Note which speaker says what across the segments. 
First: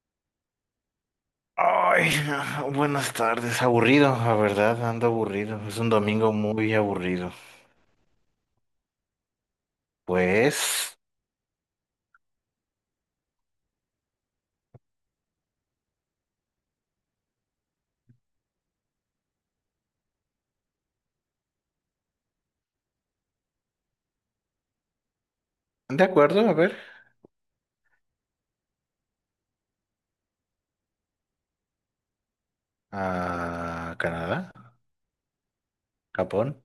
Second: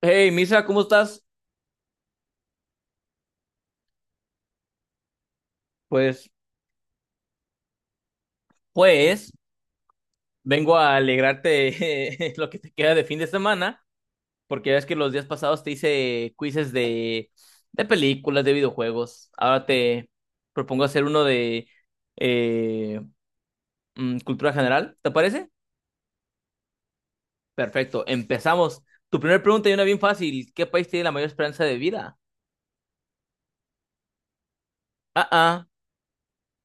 Speaker 1: Hey, Misa, ¿cómo estás?
Speaker 2: Ay, buenas tardes. Aburrido, la verdad, ando aburrido. Es un
Speaker 1: Pues,
Speaker 2: domingo muy aburrido.
Speaker 1: pues, vengo a
Speaker 2: Pues,
Speaker 1: alegrarte lo que te queda de fin de semana, porque ya ves que los días pasados te hice quizzes de películas, de videojuegos. Ahora te propongo hacer uno de eh, cultura general, ¿te parece?
Speaker 2: de acuerdo, a ver.
Speaker 1: Perfecto, empezamos. Tu primera pregunta y una bien fácil. ¿Qué país tiene la mayor esperanza de vida?
Speaker 2: A Canadá,
Speaker 1: Ah, ah,
Speaker 2: Japón.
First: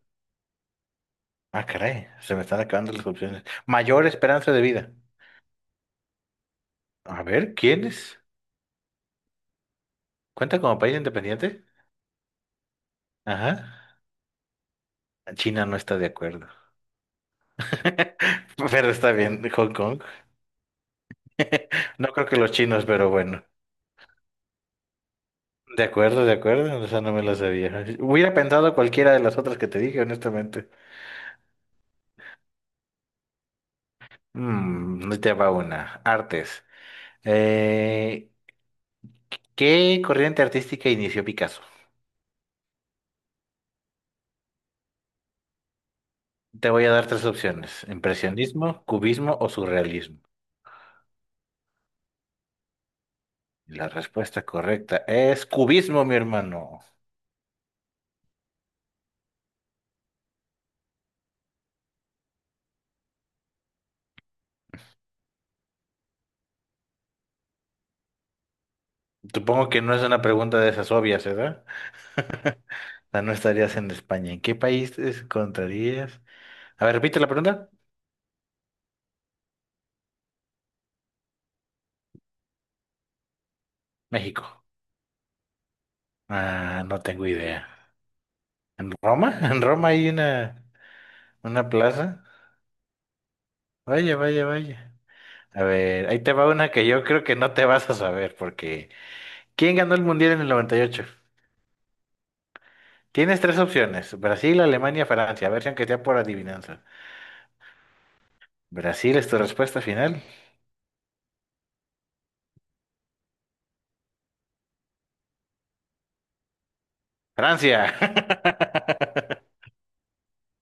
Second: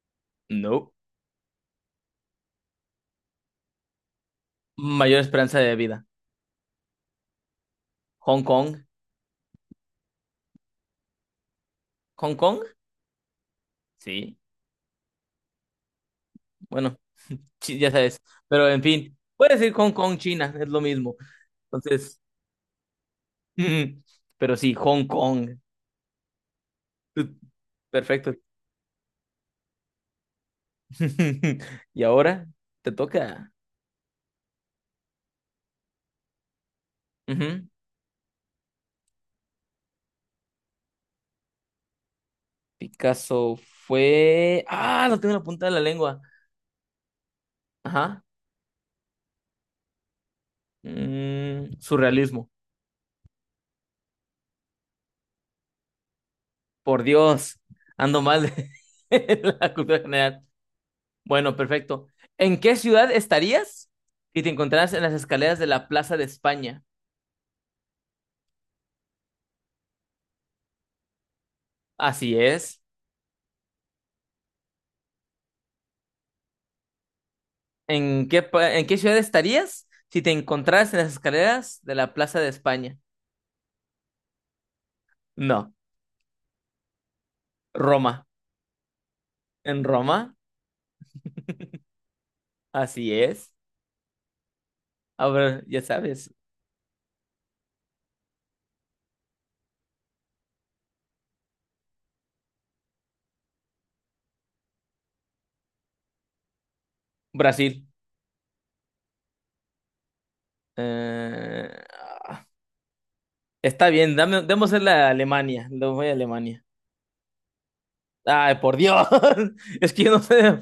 Speaker 1: no.
Speaker 2: Ah, caray, se me están acabando las opciones. Mayor esperanza de vida.
Speaker 1: Mayor esperanza de vida.
Speaker 2: A ver, ¿quién es?
Speaker 1: ¿Hong Kong?
Speaker 2: ¿Cuenta como país independiente?
Speaker 1: ¿Hong Kong?
Speaker 2: Ajá.
Speaker 1: Sí.
Speaker 2: China no está de acuerdo.
Speaker 1: Bueno, ya sabes. Pero en
Speaker 2: Pero está
Speaker 1: fin,
Speaker 2: bien,
Speaker 1: puedes decir
Speaker 2: Hong
Speaker 1: Hong
Speaker 2: Kong.
Speaker 1: Kong, China, es lo mismo.
Speaker 2: No
Speaker 1: Entonces,
Speaker 2: creo que los chinos, pero bueno.
Speaker 1: pero sí, Hong Kong.
Speaker 2: De acuerdo, de acuerdo. Esa no me la sabía. Hubiera
Speaker 1: Perfecto.
Speaker 2: pensado cualquiera de las otras que te dije, honestamente.
Speaker 1: Y ahora te toca.
Speaker 2: Mm, ahí te va una. Artes.
Speaker 1: Ujú.
Speaker 2: Eh, ¿Qué corriente artística inició Picasso?
Speaker 1: Picasso fue. Ah, lo tengo en la punta de la lengua.
Speaker 2: Te voy a dar tres opciones:
Speaker 1: Ajá.
Speaker 2: impresionismo, cubismo o surrealismo.
Speaker 1: Surrealismo.
Speaker 2: La respuesta correcta es cubismo, mi hermano.
Speaker 1: Por Dios. Ando mal de la cultura general. Bueno, perfecto. ¿En qué ciudad estarías si te encontraras en las escaleras de la Plaza de España?
Speaker 2: Supongo que no es una pregunta de esas obvias, ¿verdad?
Speaker 1: Así es.
Speaker 2: O sea, no estarías en España. ¿En qué país te encontrarías? A ver, repite la pregunta.
Speaker 1: ¿En qué, en qué ciudad estarías si te encontraras en las escaleras de la Plaza de España?
Speaker 2: México.
Speaker 1: No,
Speaker 2: Ah, no tengo idea.
Speaker 1: Roma.
Speaker 2: ¿En Roma? ¿En
Speaker 1: ¿En
Speaker 2: Roma hay
Speaker 1: Roma?
Speaker 2: una plaza?
Speaker 1: Así es.
Speaker 2: Vaya, vaya, vaya.
Speaker 1: A
Speaker 2: A
Speaker 1: ver, ya
Speaker 2: ver, ahí
Speaker 1: sabes,
Speaker 2: te va una que yo creo que no te vas a saber, porque ¿quién ganó el Mundial en el 98? Tienes tres opciones, Brasil, Alemania, Francia, a ver si aunque sea por adivinanza.
Speaker 1: Brasil.
Speaker 2: Brasil es tu respuesta final.
Speaker 1: Eh, ah, está bien, dame, démosle a Alemania. Le voy a Alemania.
Speaker 2: Francia.
Speaker 1: Ay, por Dios, es que yo no sé de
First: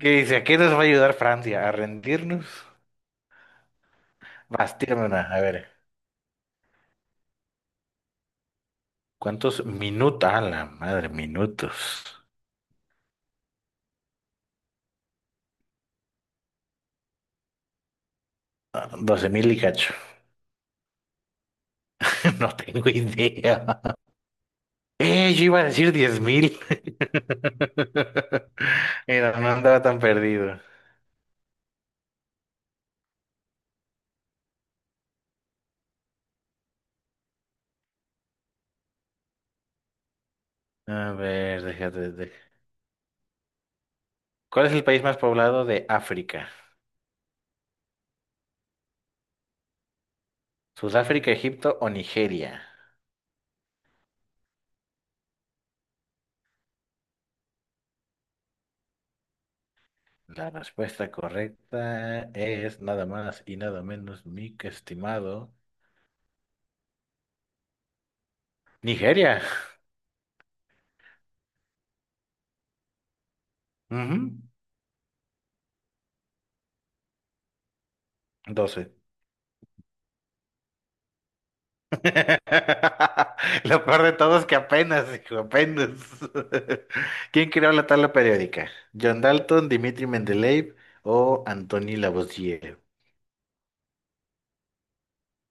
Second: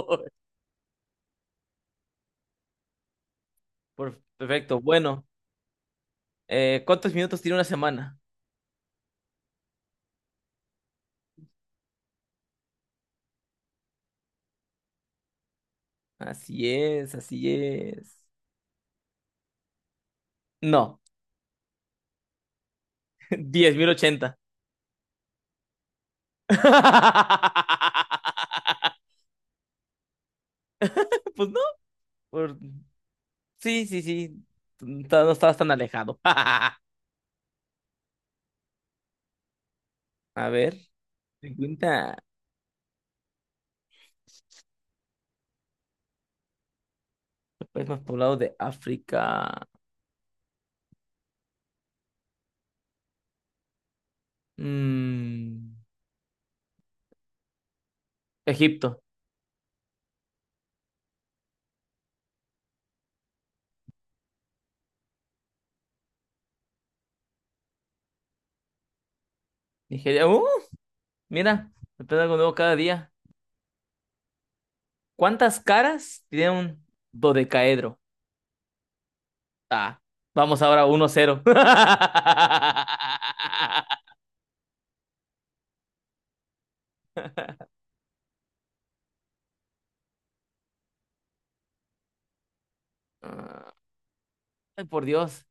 Speaker 2: ¿Qué dice? ¿A qué nos va a ayudar Francia? ¿A rendirnos? Vas,
Speaker 1: Perfecto,
Speaker 2: tírame una,
Speaker 1: bueno.
Speaker 2: a ver.
Speaker 1: ¿Cuántos minutos tiene una semana?
Speaker 2: ¿Cuántos minutos? A la madre, minutos.
Speaker 1: Así es, así es.
Speaker 2: 12,000 y cacho.
Speaker 1: No,
Speaker 2: No tengo
Speaker 1: diez
Speaker 2: idea.
Speaker 1: mil ochenta.
Speaker 2: Yo iba a decir 10,000. Mira, no andaba tan perdido.
Speaker 1: Pues no, por- sí, no estabas tan alejado. A ver,
Speaker 2: A
Speaker 1: se
Speaker 2: ver, déjate,
Speaker 1: encuentra
Speaker 2: de- ¿Cuál es el país más poblado de África?
Speaker 1: el país más poblado de África.
Speaker 2: ¿Sudáfrica, Egipto o Nigeria?
Speaker 1: Mm, Egipto,
Speaker 2: La respuesta correcta es nada más y nada menos, mi estimado. Nigeria.
Speaker 1: Nigeria. ¡Uh! Mira, aprende algo nuevo cada día.
Speaker 2: Ujú,
Speaker 1: ¿Cuántas caras tiene un dodecaedro?
Speaker 2: 12.
Speaker 1: Ah, vamos ahora uno cero.
Speaker 2: Lo peor de todo es que apenas, hijo, apenas. ¿Quién creó la tabla periódica? ¿John Dalton, Dimitri Mendeleev o Antoni Lavoisier?
Speaker 1: Ay, por Dios,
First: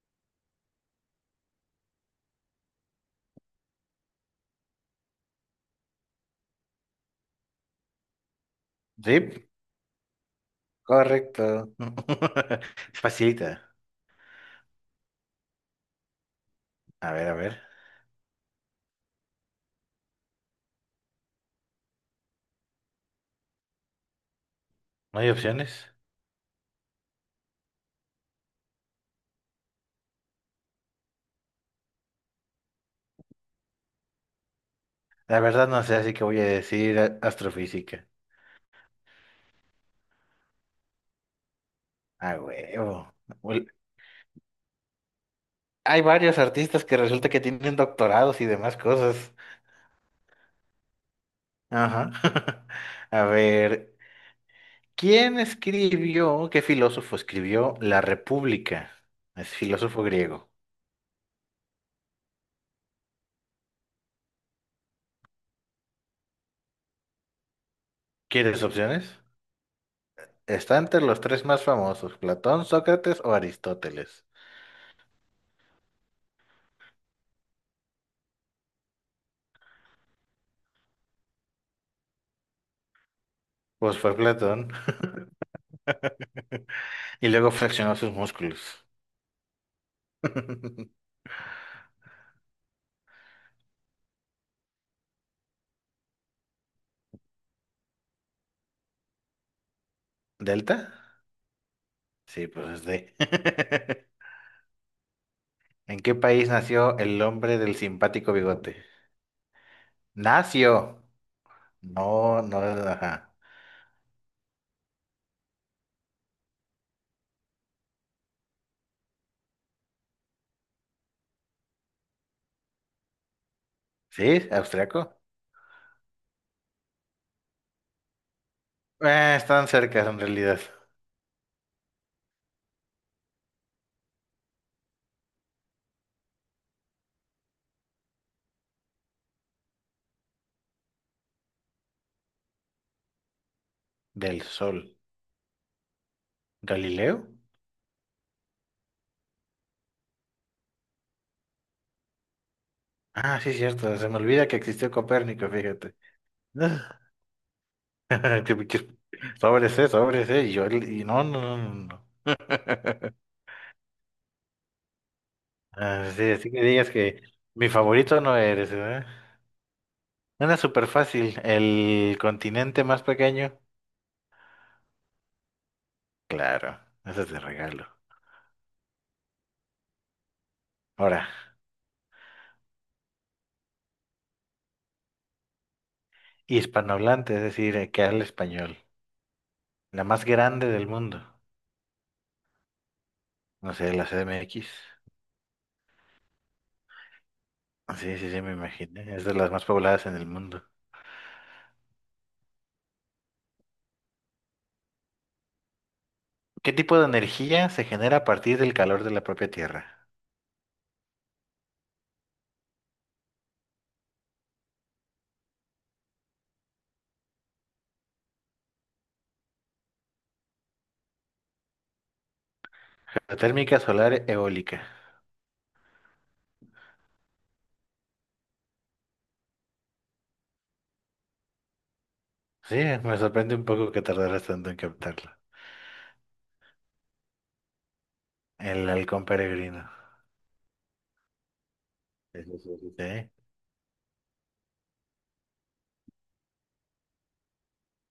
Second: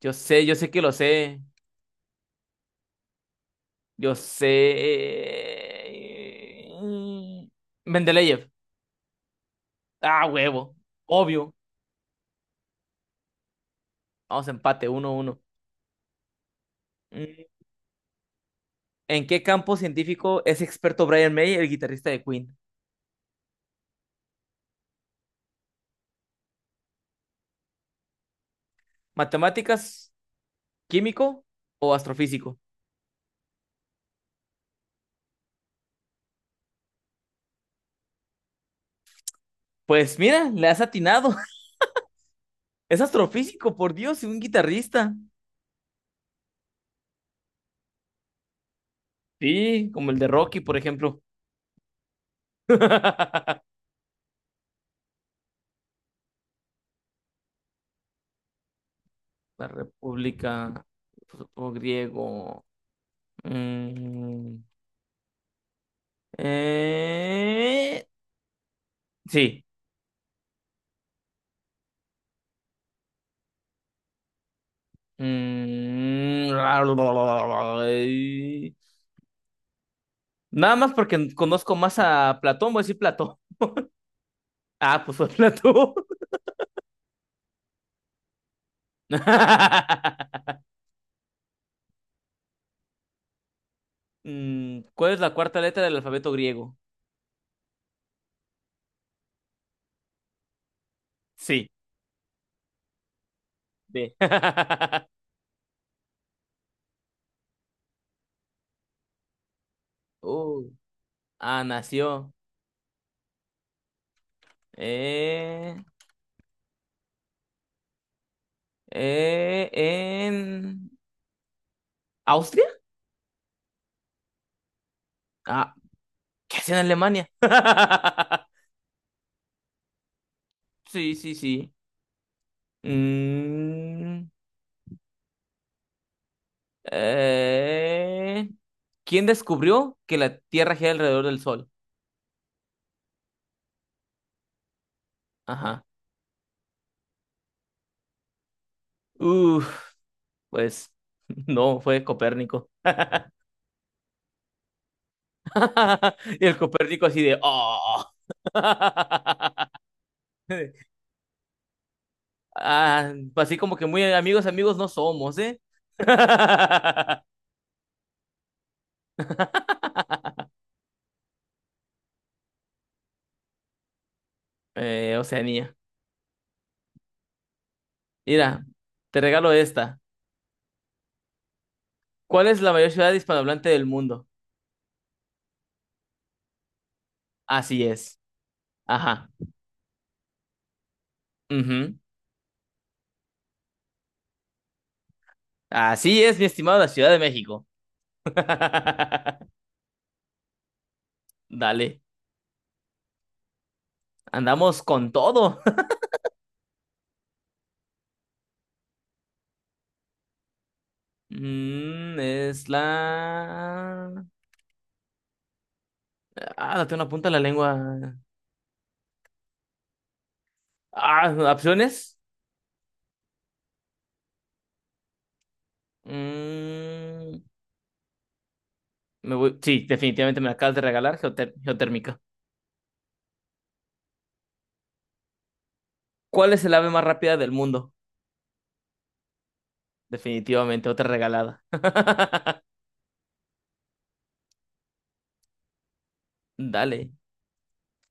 Speaker 1: yo sé que lo sé. Yo sé. Mendeleev.
Speaker 2: Sí,
Speaker 1: Ah, huevo. Obvio.
Speaker 2: correcto. Facilita.
Speaker 1: Vamos a empate, uno uno.
Speaker 2: A ver, a
Speaker 1: Mm,
Speaker 2: ver.
Speaker 1: ¿En qué campo científico es experto Brian May, el guitarrista de Queen?
Speaker 2: ¿No hay opciones?
Speaker 1: ¿Matemáticas, químico o astrofísico?
Speaker 2: La verdad no sé, así que voy a decir astrofísica.
Speaker 1: Pues mira, le has atinado.
Speaker 2: Ah,
Speaker 1: Es
Speaker 2: huevo. Ul-
Speaker 1: astrofísico, por Dios, y un guitarrista.
Speaker 2: Hay varios artistas que resulta que tienen doctorados y demás cosas.
Speaker 1: Sí, como el de Rocky, por ejemplo.
Speaker 2: Ajá. A ver, ¿qué filósofo escribió La República? Es
Speaker 1: La
Speaker 2: filósofo griego.
Speaker 1: República, supongo griego. Mm, eh,
Speaker 2: ¿Quieres opciones?
Speaker 1: Sí.
Speaker 2: Está entre los tres más famosos, Platón, Sócrates o Aristóteles.
Speaker 1: Mm, nada más porque conozco más a Platón, voy a decir Platón.
Speaker 2: Pues fue Platón.
Speaker 1: Ah, pues fue Platón.
Speaker 2: Y luego flexionó sus músculos.
Speaker 1: ¿Cuál es la cuarta letra del alfabeto griego?
Speaker 2: ¿Delta?
Speaker 1: Sí.
Speaker 2: Sí, pues es D.
Speaker 1: D.
Speaker 2: ¿En qué país nació el hombre del simpático bigote?
Speaker 1: Uh,
Speaker 2: Nació.
Speaker 1: nació.
Speaker 2: No, no, ajá.
Speaker 1: eh, en Austria.
Speaker 2: ¿Sí? ¿Austriaco?
Speaker 1: Ah, ¿qué hace en Alemania?
Speaker 2: Están cerca en realidad.
Speaker 1: Sí, sí, sí. Mm, Eh, ¿Quién descubrió que la Tierra gira alrededor del Sol?
Speaker 2: Del Sol.
Speaker 1: Ajá.
Speaker 2: ¿Galileo?
Speaker 1: Uf, pues no, fue Copérnico.
Speaker 2: Ah, sí, cierto. Se me olvida que existió Copérnico, fíjate.
Speaker 1: Y el
Speaker 2: Ah,
Speaker 1: Copérnico así de, oh.
Speaker 2: Qué pinches- Sobres, sobres, Y yo, y no.
Speaker 1: Ah, pues así como que muy amigos, amigos no somos, ¿eh?
Speaker 2: Ah, sí, así que digas que mi favorito no eres, ¿verdad? Una súper fácil. El continente más pequeño.
Speaker 1: Oceanía.
Speaker 2: Claro, eso es de regalo.
Speaker 1: Mira, te regalo esta.
Speaker 2: Ahora,
Speaker 1: ¿Cuál es la mayor ciudad hispanohablante del mundo?
Speaker 2: hispanohablante, es decir,
Speaker 1: Así
Speaker 2: que
Speaker 1: es.
Speaker 2: habla español.
Speaker 1: Ajá.
Speaker 2: La más grande del mundo.
Speaker 1: Ujú.
Speaker 2: No sé, la C CDMX.
Speaker 1: Así es, mi estimado, la Ciudad de México.
Speaker 2: Sí, sí, sí, me imaginé. Es de las más pobladas en el mundo.
Speaker 1: Dale, andamos con todo.
Speaker 2: ¿Qué tipo de energía se genera a partir del calor de la propia Tierra?
Speaker 1: Es la... Ah, la tengo en la punta de la lengua. Ah, ¿opciones?
Speaker 2: Geotérmica, solar, eólica.
Speaker 1: Mm, me voy... Sí, definitivamente me la acabas de regalar, geotérmica.
Speaker 2: Sí, me sorprende un poco que tardaras tanto en captarlo.
Speaker 1: ¿Cuál es el ave más rápida del mundo?
Speaker 2: El halcón peregrino.
Speaker 1: Definitivamente, otra regalada.
Speaker 2: Eso sí, eso sí. Sí.
Speaker 1: Dale,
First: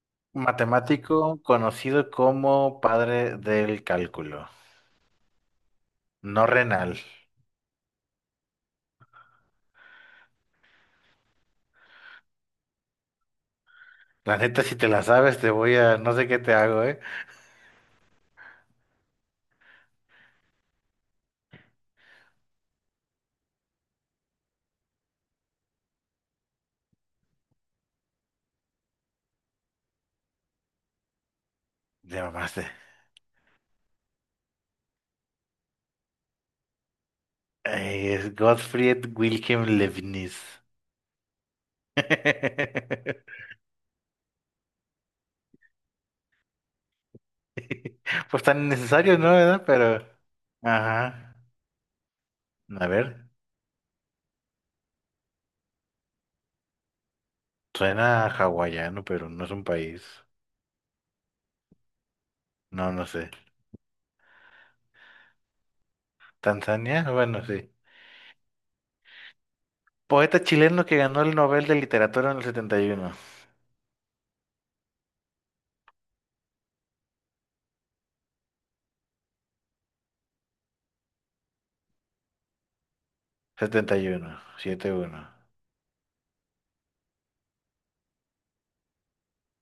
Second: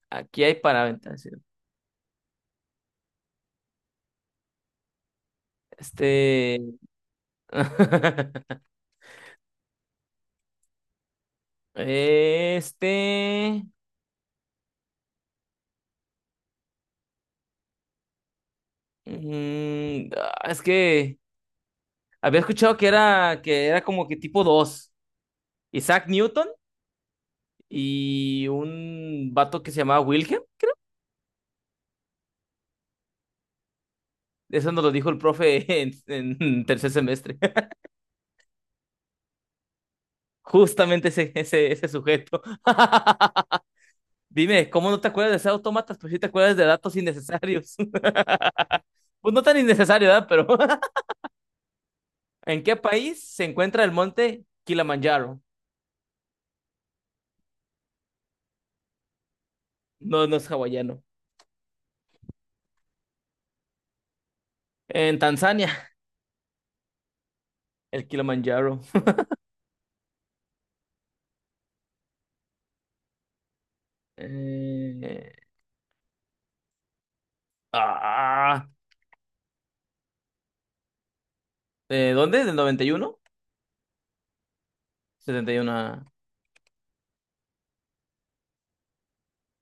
Speaker 1: aquí hay para aventar. Sí.
Speaker 2: Matemático conocido como padre del cálculo, no
Speaker 1: Este...
Speaker 2: renal.
Speaker 1: Este...
Speaker 2: La neta, si te la sabes, te voy a... No sé qué te hago, ¿eh?
Speaker 1: es que... Había escuchado que era como que tipo dos. Isaac Newton y un vato que se llamaba Wilhelm.
Speaker 2: Te mamaste.
Speaker 1: Eso nos lo dijo el profe en tercer semestre.
Speaker 2: Es Gottfried Wilhelm Leibniz.
Speaker 1: Justamente ese sujeto. Dime, ¿cómo no te acuerdas de ser autómatas? Pues sí te acuerdas de datos innecesarios.
Speaker 2: Pues tan necesario, ¿no?
Speaker 1: Pues no tan
Speaker 2: ¿Verdad? Pero...
Speaker 1: innecesario, ¿verdad? Pero
Speaker 2: Ajá.
Speaker 1: ¿en qué
Speaker 2: A
Speaker 1: país
Speaker 2: ver,
Speaker 1: se encuentra el monte Kilimanjaro?
Speaker 2: suena hawaiano, pero no es un país.
Speaker 1: No, no es hawaiano.
Speaker 2: No, no sé.
Speaker 1: En Tanzania,
Speaker 2: ¿Tanzania? Bueno, sí.
Speaker 1: el Kilimanjaro.
Speaker 2: Poeta chileno que ganó el Nobel de Literatura en el
Speaker 1: Eh, ah, ¿De ¿dónde? ¿Del 91?
Speaker 2: 71. 71, uno
Speaker 1: 71.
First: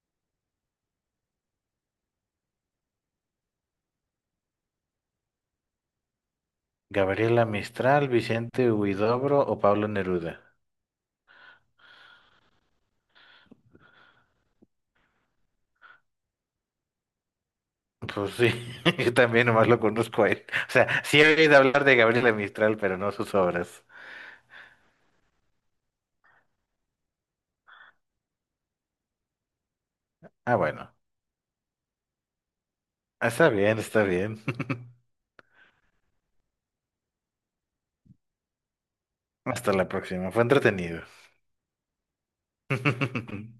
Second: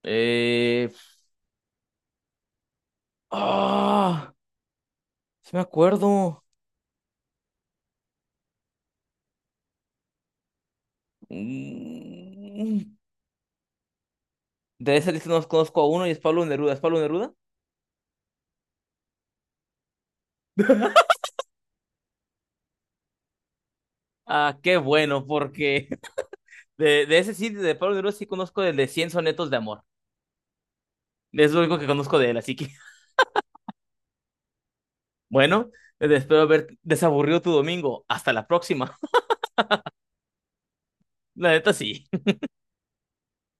Speaker 1: Eh... ¡Ah! Sí me acuerdo.
Speaker 2: Gabriela Mistral, Vicente Huidobro o Pablo Neruda.
Speaker 1: Mm. De esa lista no conozco a uno y es Pablo Neruda. ¿Es Pablo Neruda?
Speaker 2: Pues sí, yo también nomás lo conozco a él. O sea, sí he oído hablar de Gabriela Mistral, pero no sus obras.
Speaker 1: Ah, qué bueno, porque de ese sí, de Pablo Neruda sí conozco el de 100 sonetos de amor.
Speaker 2: Ah, bueno.
Speaker 1: Es lo único que conozco de él, así que
Speaker 2: Está bien, está bien.
Speaker 1: bueno, espero haber desaburrido tu domingo. Hasta la próxima.
Speaker 2: Hasta la próxima. Fue entretenido.
Speaker 1: La neta sí.